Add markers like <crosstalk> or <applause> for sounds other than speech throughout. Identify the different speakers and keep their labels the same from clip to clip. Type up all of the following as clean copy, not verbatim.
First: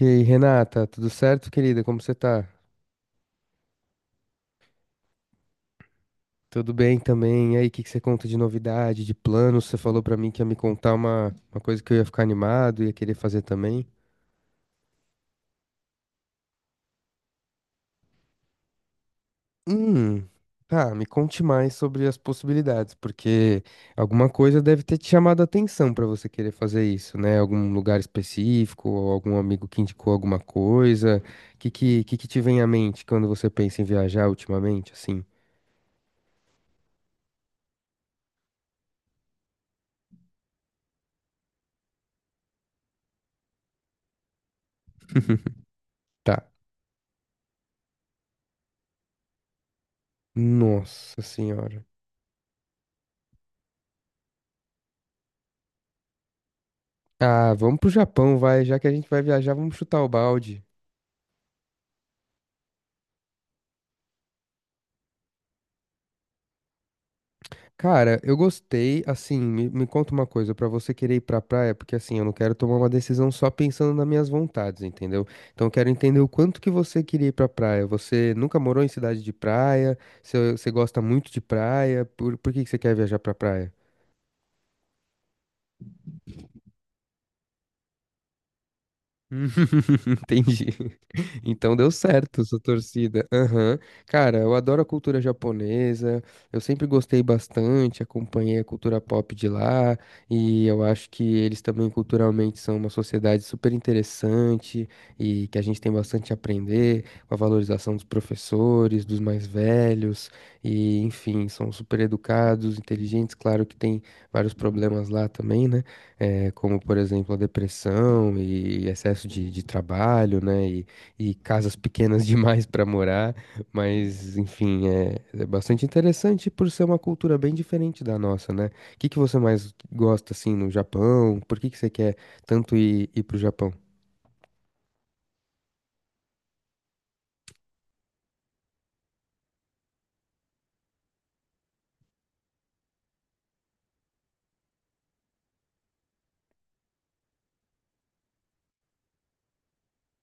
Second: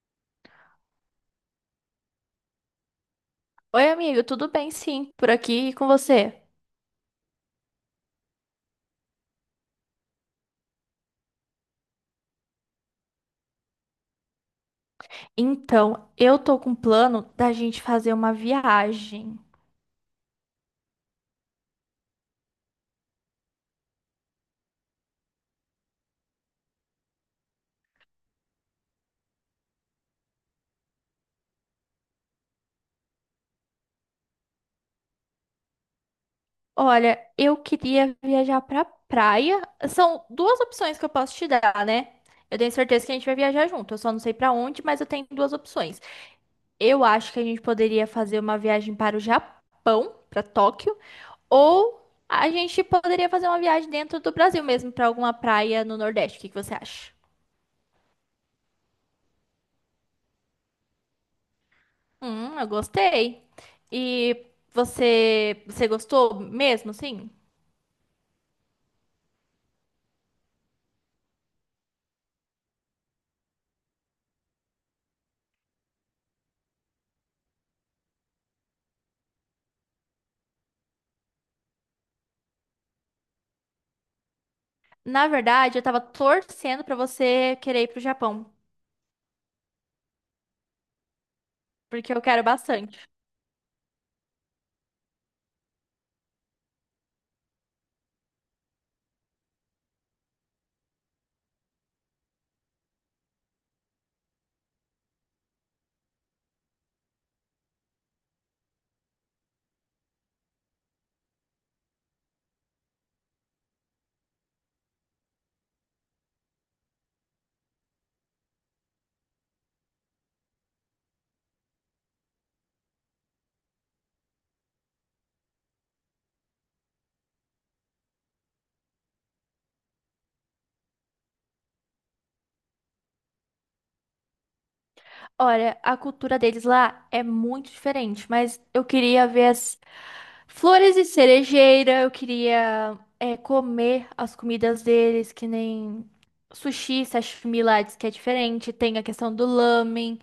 Speaker 1: E aí, Renata, tudo certo, querida? Como você tá?
Speaker 2: Oi, amigo, tudo bem? Sim, por aqui e com você.
Speaker 1: Tudo bem também? E aí, o que que você conta de novidade, de planos? Você falou pra mim que ia me contar uma coisa que eu ia ficar animado, ia querer fazer também.
Speaker 2: Então, eu tô com um plano da gente fazer uma viagem.
Speaker 1: Hum, tá, me conte mais sobre as possibilidades, porque alguma coisa deve ter te chamado a atenção pra você querer fazer isso, né? Algum lugar específico, ou algum amigo que indicou alguma coisa. O que que te vem à mente quando você pensa em viajar ultimamente, assim?
Speaker 2: Olha, eu queria viajar pra praia. São duas opções que eu posso te dar, né? Eu tenho certeza que a gente vai viajar junto. Eu só não sei pra onde, mas eu tenho duas
Speaker 1: <laughs>
Speaker 2: opções.
Speaker 1: Tá.
Speaker 2: Eu acho que a gente poderia fazer uma viagem para o Japão, pra Tóquio,
Speaker 1: Nossa senhora.
Speaker 2: ou a gente poderia fazer uma viagem dentro do Brasil mesmo, pra alguma praia no Nordeste. O que que você acha?
Speaker 1: Ah, vamos pro Japão, vai. Já que a gente vai viajar, vamos chutar o balde.
Speaker 2: Eu gostei. E você gostou mesmo, sim?
Speaker 1: Cara, eu gostei, assim, me conta uma coisa, pra você querer ir pra praia, porque assim, eu não quero tomar uma decisão só pensando nas minhas vontades, entendeu? Então eu quero entender o quanto que você queria ir pra praia. Você nunca morou em cidade de praia? Você gosta muito de praia? Por que que você quer viajar pra praia?
Speaker 2: Na verdade, eu tava torcendo pra você querer ir pro Japão,
Speaker 1: <laughs> Entendi. Então deu
Speaker 2: porque eu quero
Speaker 1: certo sua
Speaker 2: bastante.
Speaker 1: torcida. Aham. Cara, eu adoro a cultura japonesa. Eu sempre gostei bastante, acompanhei a cultura pop de lá. E eu acho que eles também culturalmente são uma sociedade super interessante e que a gente tem bastante a aprender com a valorização dos professores, dos mais velhos. E, enfim, são super educados, inteligentes. Claro que tem vários problemas lá também, né? Como, por exemplo, a depressão e excesso de trabalho, né? e casas pequenas <laughs> demais para morar, mas enfim, é bastante interessante por ser uma cultura bem diferente da nossa, né? O que que você mais gosta assim no Japão? Por que que você quer tanto ir pro Japão?
Speaker 2: Olha, a cultura deles lá é muito diferente, mas eu queria ver as flores de cerejeira, eu queria comer as comidas deles, que nem sushi, sashimi lá, diz que é diferente, tem a questão do lamen.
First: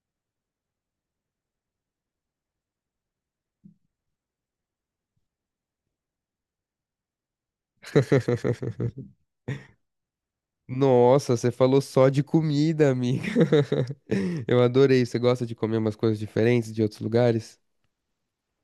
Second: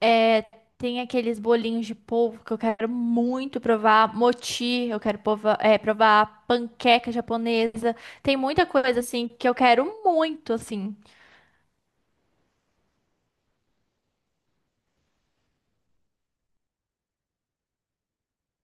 Speaker 2: É, tem aqueles bolinhos de polvo que eu quero muito provar, mochi, eu quero provar provar panqueca japonesa. Tem muita coisa assim que eu quero muito, assim.
Speaker 1: Nossa, você falou só de comida, amiga. <laughs> Eu adorei. Você gosta de comer umas coisas diferentes de outros lugares?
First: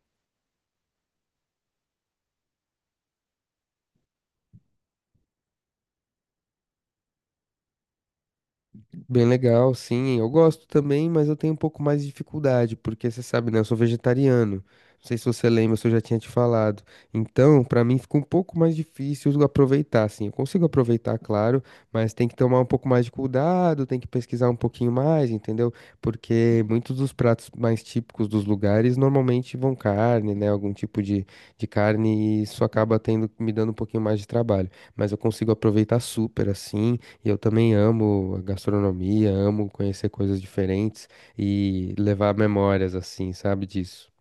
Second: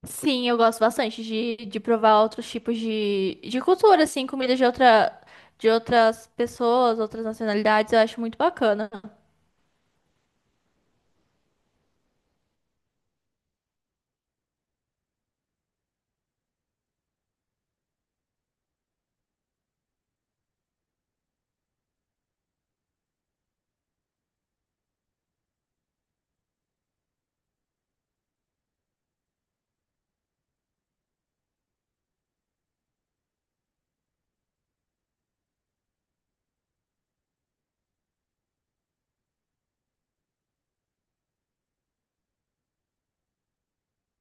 Speaker 2: Sim, eu gosto bastante de provar outros tipos de cultura, assim, comida de outras pessoas, outras nacionalidades, eu acho muito bacana.
Speaker 1: Bem legal, sim. Eu gosto também, mas eu tenho um pouco mais de dificuldade, porque você sabe, né? Eu sou vegetariano. Não sei se você lembra, se eu já tinha te falado. Então, pra mim fica um pouco mais difícil aproveitar, assim. Eu consigo aproveitar, claro, mas tem que tomar um pouco mais de cuidado, tem que pesquisar um pouquinho mais, entendeu? Porque muitos dos pratos mais típicos dos lugares normalmente vão carne, né? Algum tipo de carne, e isso acaba tendo, me dando um pouquinho mais de trabalho. Mas eu consigo aproveitar super, assim. E eu também amo a gastronomia, amo conhecer coisas diferentes e levar memórias assim, sabe disso?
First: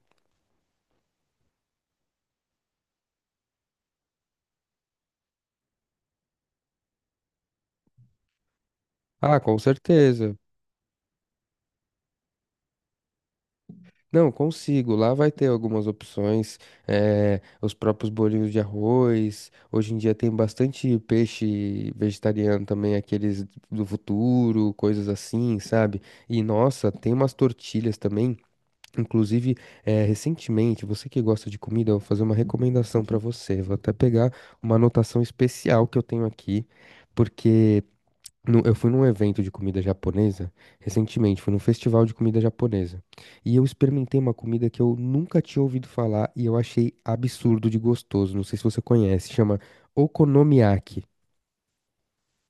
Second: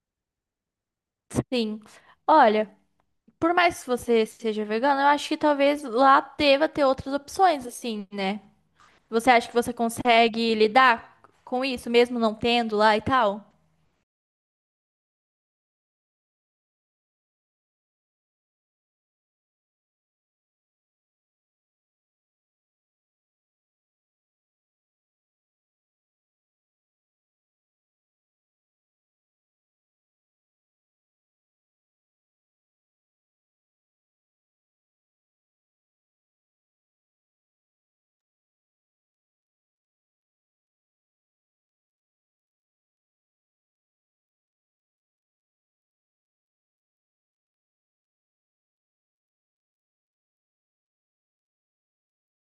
Speaker 2: Sim. Olha, por mais que você seja vegano, eu acho que talvez lá deva ter outras opções, assim, né? Você
Speaker 1: Ah,
Speaker 2: acha que
Speaker 1: com
Speaker 2: você
Speaker 1: certeza.
Speaker 2: consegue lidar com isso, mesmo não tendo lá e tal?
Speaker 1: Não, consigo. Lá vai ter algumas opções, os próprios bolinhos de arroz. Hoje em dia tem bastante peixe vegetariano também, aqueles do futuro, coisas assim, sabe? E nossa, tem umas tortilhas também. Inclusive, recentemente, você que gosta de comida, eu vou fazer uma recomendação para você. Vou até pegar uma anotação especial que eu tenho aqui, porque eu fui num evento de comida japonesa recentemente, fui num festival de comida japonesa. E eu experimentei uma comida que eu nunca tinha ouvido falar e eu achei absurdo de gostoso. Não sei se você conhece, chama okonomiyaki.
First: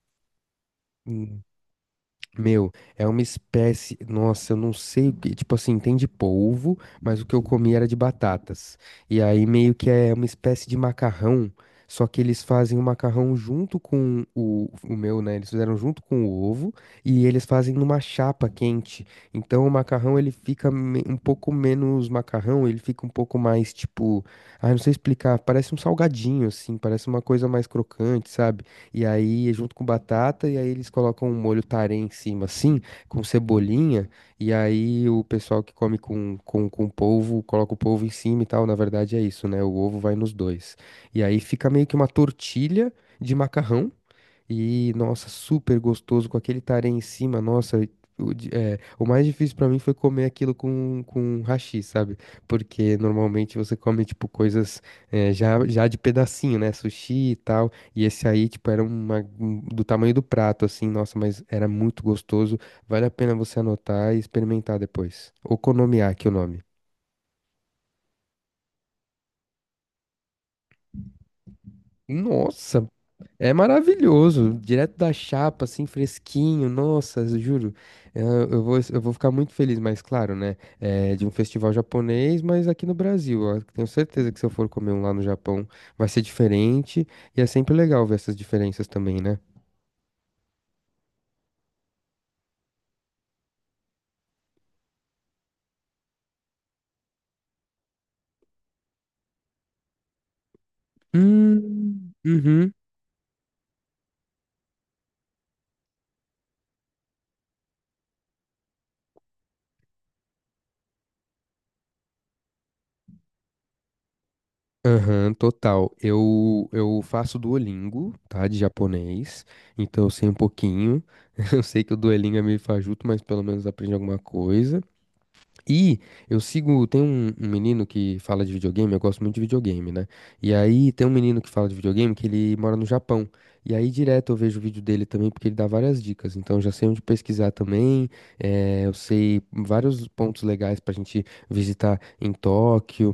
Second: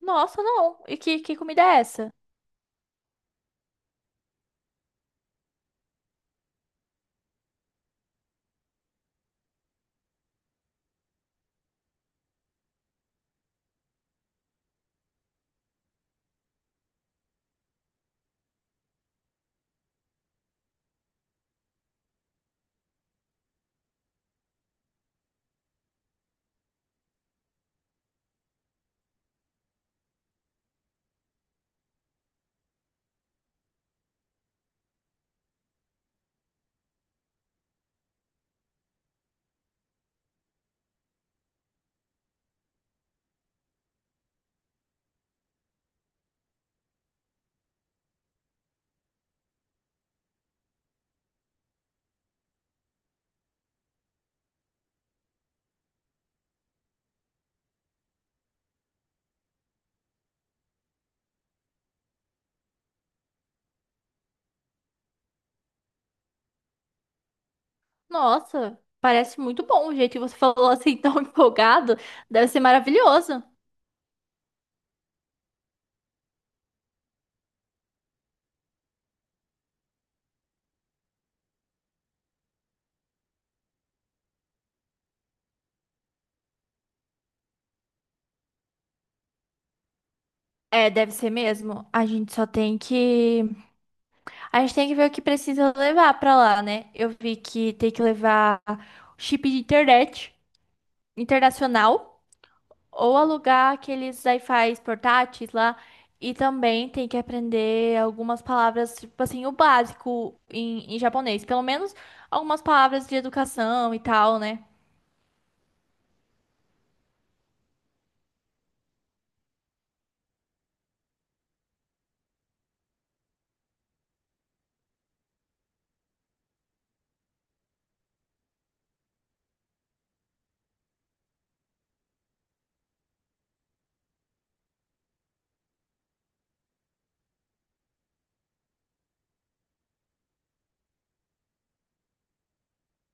Speaker 2: Nossa, não. E que comida é essa?
Speaker 1: Meu, é uma espécie. Nossa, eu não sei o que. Tipo assim, tem de polvo, mas o que eu comi era de batatas. E aí meio que é uma espécie de macarrão. Só que eles fazem o macarrão junto com o meu, né? Eles fizeram junto com o ovo e eles fazem numa chapa quente. Então o macarrão ele fica um pouco menos macarrão, ele fica um pouco mais tipo. Ai, não sei explicar. Parece um salgadinho, assim. Parece uma coisa mais crocante, sabe? E aí, junto com batata, e aí eles colocam um molho tarê em cima, assim, com cebolinha. E aí o pessoal que come com polvo, coloca o polvo em cima e tal. Na verdade é isso, né? O ovo vai nos dois. E aí fica meio que uma tortilha de macarrão. E, nossa, super gostoso com aquele tarê em cima. Nossa, o mais difícil pra mim foi comer aquilo com hashi, sabe? Porque normalmente você come, tipo, coisas já de pedacinho, né? Sushi e tal. E esse aí, tipo, era do tamanho do prato, assim. Nossa, mas era muito gostoso. Vale a pena você anotar e experimentar depois. Okonomiyaki, o nome.
Speaker 2: Nossa, parece muito bom. O jeito que você <laughs> falou assim, tão <laughs> empolgado, deve ser
Speaker 1: Nossa,
Speaker 2: maravilhoso.
Speaker 1: é maravilhoso, direto da chapa, assim, fresquinho, nossa, eu juro. Eu vou ficar muito feliz, mas claro, né? É de um festival japonês, mas aqui no Brasil. Ó, tenho certeza que se eu for comer um lá no Japão, vai ser diferente. E é sempre legal ver essas diferenças também, né?
Speaker 2: É, deve ser mesmo. A gente só tem que. A gente tem que ver o que precisa levar pra lá, né? Eu vi que tem que levar chip de internet internacional.
Speaker 1: Uhum.
Speaker 2: Ou alugar aqueles wi-fis portáteis lá. E também tem que aprender algumas palavras, tipo assim, o básico em japonês. Pelo menos algumas palavras de educação e tal, né?
Speaker 1: Aham, total. Eu faço Duolingo, tá? De japonês. Então eu sei um pouquinho. <laughs> Eu sei que o Duolingo é meio fajuto, mas pelo menos aprende alguma coisa. E eu sigo, tem um menino que fala de videogame, eu gosto muito de videogame, né? E aí tem um menino que fala de videogame que ele mora no Japão. E aí direto eu vejo o vídeo dele também, porque ele dá várias dicas. Então eu já sei onde pesquisar também, eu sei vários pontos legais pra gente visitar em Tóquio.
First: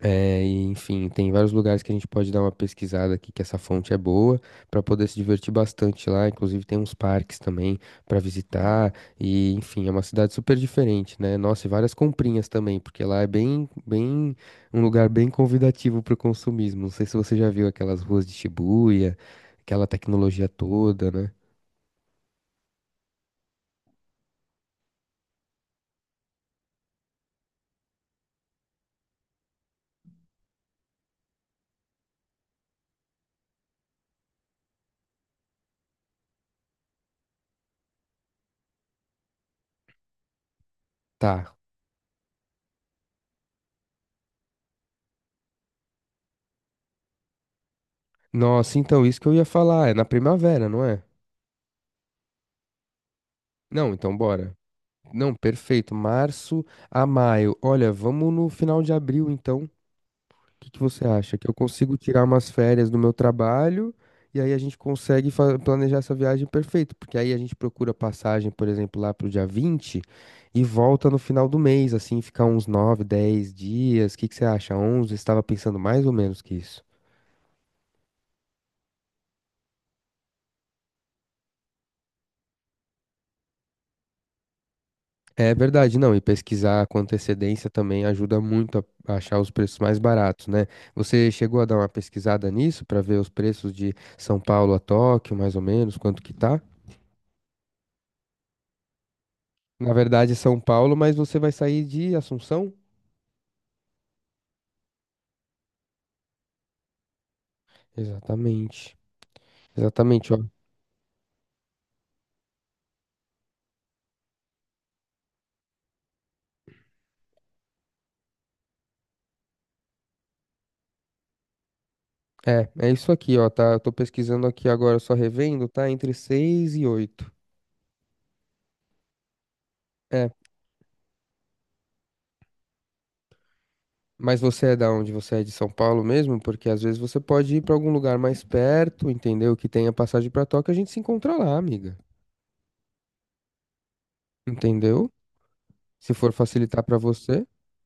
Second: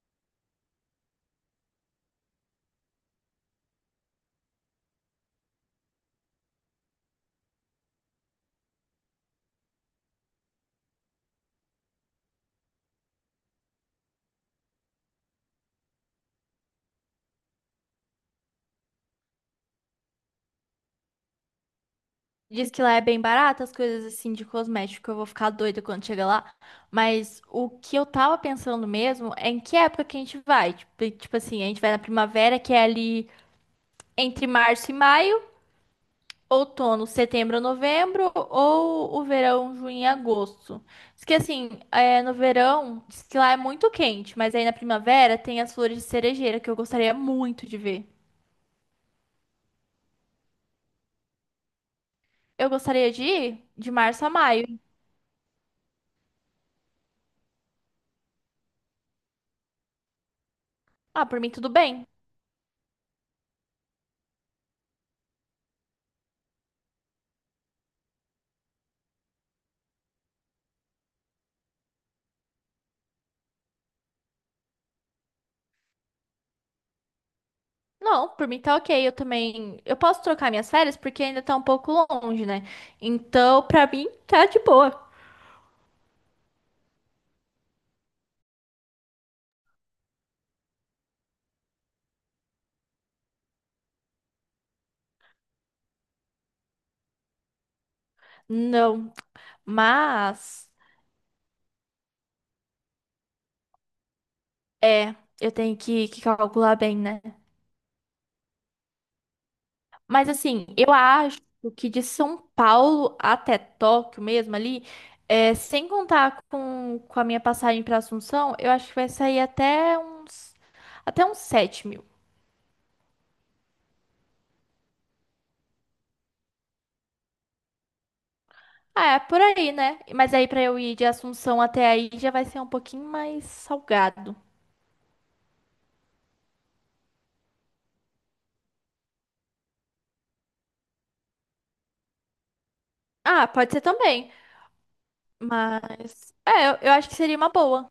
Speaker 1: E, enfim, tem vários lugares que a gente pode dar uma pesquisada aqui, que essa fonte é boa, para poder se divertir bastante lá. Inclusive, tem uns parques também para visitar. E, enfim, é uma cidade super diferente, né? Nossa, e várias comprinhas também, porque lá é bem, bem, um lugar bem convidativo para o consumismo. Não sei se você já viu aquelas ruas de Shibuya, aquela tecnologia toda, né?
Speaker 2: Diz que lá é bem barato as coisas assim de cosmético. Eu vou ficar doida quando chegar lá. Mas o que eu tava pensando mesmo é em que época que a gente vai. Tipo assim, a gente vai na primavera, que é ali entre março e maio. Outono, setembro, novembro, ou o verão, junho e agosto. Diz que
Speaker 1: Tá.
Speaker 2: assim, é, no verão, diz que lá é muito quente, mas aí na primavera tem as flores de cerejeira que eu gostaria muito de ver.
Speaker 1: Nossa, então, isso que eu ia falar, é na primavera, não é?
Speaker 2: Eu gostaria de ir de
Speaker 1: Não, então
Speaker 2: março a
Speaker 1: bora.
Speaker 2: maio.
Speaker 1: Não, perfeito. Março a maio. Olha, vamos no final de abril, então. O que que você
Speaker 2: Ah,
Speaker 1: acha?
Speaker 2: por
Speaker 1: Que
Speaker 2: mim
Speaker 1: eu
Speaker 2: tudo
Speaker 1: consigo
Speaker 2: bem.
Speaker 1: tirar umas férias do meu trabalho e aí a gente consegue planejar essa viagem perfeito. Porque aí a gente procura passagem, por exemplo, lá pro dia 20 e volta no final do mês, assim, ficar uns 9, 10 dias. O que que você acha? 11? Estava pensando mais ou menos que isso.
Speaker 2: Não, por mim tá ok. Eu também. Eu posso trocar minhas férias porque ainda tá um pouco longe, né? Então, pra mim, tá de boa.
Speaker 1: É verdade, não, e pesquisar com antecedência também ajuda muito a achar os preços mais baratos, né? Você chegou a dar uma pesquisada nisso para ver os preços de São Paulo a Tóquio, mais ou menos, quanto que tá?
Speaker 2: Não,
Speaker 1: Na verdade, é São
Speaker 2: mas.
Speaker 1: Paulo, mas você vai sair de Assunção?
Speaker 2: É, eu tenho que calcular bem, né?
Speaker 1: Exatamente.
Speaker 2: Mas
Speaker 1: Exatamente, ó.
Speaker 2: assim, eu acho que de São Paulo até Tóquio mesmo ali, é, sem contar com a minha passagem para Assunção, eu acho que vai sair até uns 7 mil.
Speaker 1: É isso aqui, ó, tá? Eu tô pesquisando aqui agora, só revendo, tá? Entre seis e 8.
Speaker 2: Ah, é por aí, né? Mas aí para eu ir de Assunção até aí já vai ser um pouquinho mais salgado.
Speaker 1: Mas você é da onde? Você é de São Paulo mesmo? Porque às vezes você pode ir pra algum lugar mais perto, entendeu? Que tenha passagem pra Tóquio, a gente se encontra lá, amiga.
Speaker 2: Ah, pode ser também.
Speaker 1: Entendeu? Se
Speaker 2: Mas
Speaker 1: for
Speaker 2: é, eu,
Speaker 1: facilitar
Speaker 2: eu
Speaker 1: pra
Speaker 2: acho que seria uma
Speaker 1: você.
Speaker 2: boa.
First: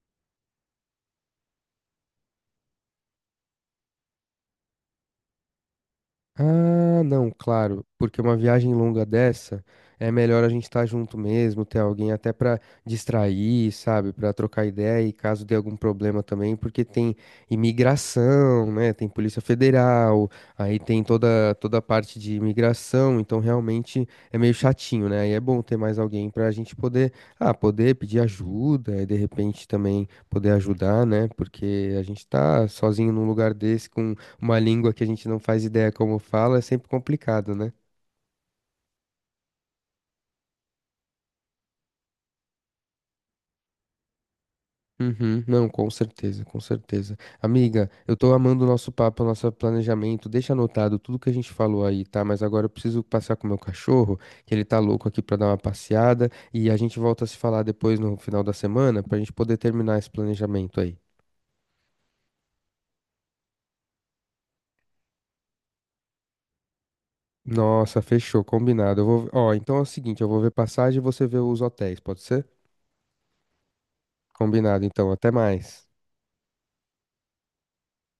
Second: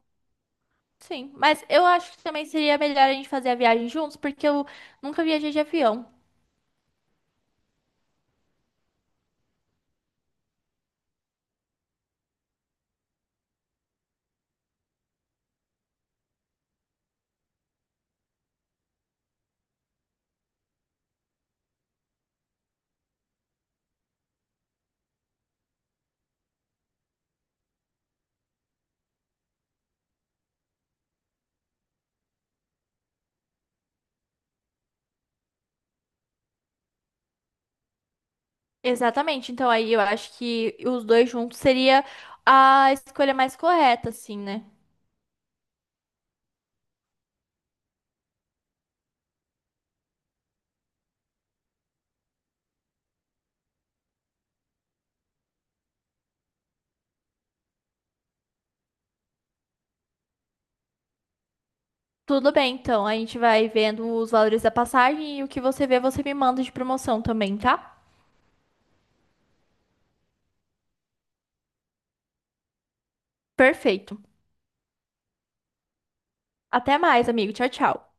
Speaker 2: Sim, mas eu acho que também seria melhor a gente fazer a viagem juntos, porque eu nunca viajei de avião.
Speaker 1: Ah, não, claro, porque uma viagem longa dessa é melhor a gente estar junto mesmo, ter alguém até pra distrair, sabe, pra trocar ideia e caso dê algum problema também, porque tem imigração, né? Tem Polícia Federal, aí tem toda a parte de imigração, então realmente é meio chatinho, né? Aí é bom ter mais alguém pra gente poder, poder pedir ajuda e de repente também poder ajudar, né? Porque a gente tá sozinho num lugar desse, uma língua que a gente não faz ideia como fala é sempre complicado, né?
Speaker 2: Exatamente. Então aí eu acho que os dois juntos seria a escolha mais correta, assim, né?
Speaker 1: Uhum, não, com certeza, com certeza. Amiga, eu tô amando o nosso papo, o nosso planejamento. Deixa anotado tudo que a gente falou aí, tá? Mas agora eu preciso passear com o meu cachorro, que ele tá louco aqui pra dar uma passeada. E a gente volta a se falar depois no final da semana pra gente poder terminar esse planejamento aí.
Speaker 2: Tudo bem, então. A gente vai vendo os valores da passagem e o que você vê, você me manda de promoção também, tá?
Speaker 1: Nossa, fechou, combinado. Eu vou... Ó, então é o seguinte, eu vou ver passagem e você vê os hotéis, pode ser?
Speaker 2: Perfeito.
Speaker 1: Combinado, então, até mais.
Speaker 2: Até mais, amigo. Tchau, tchau.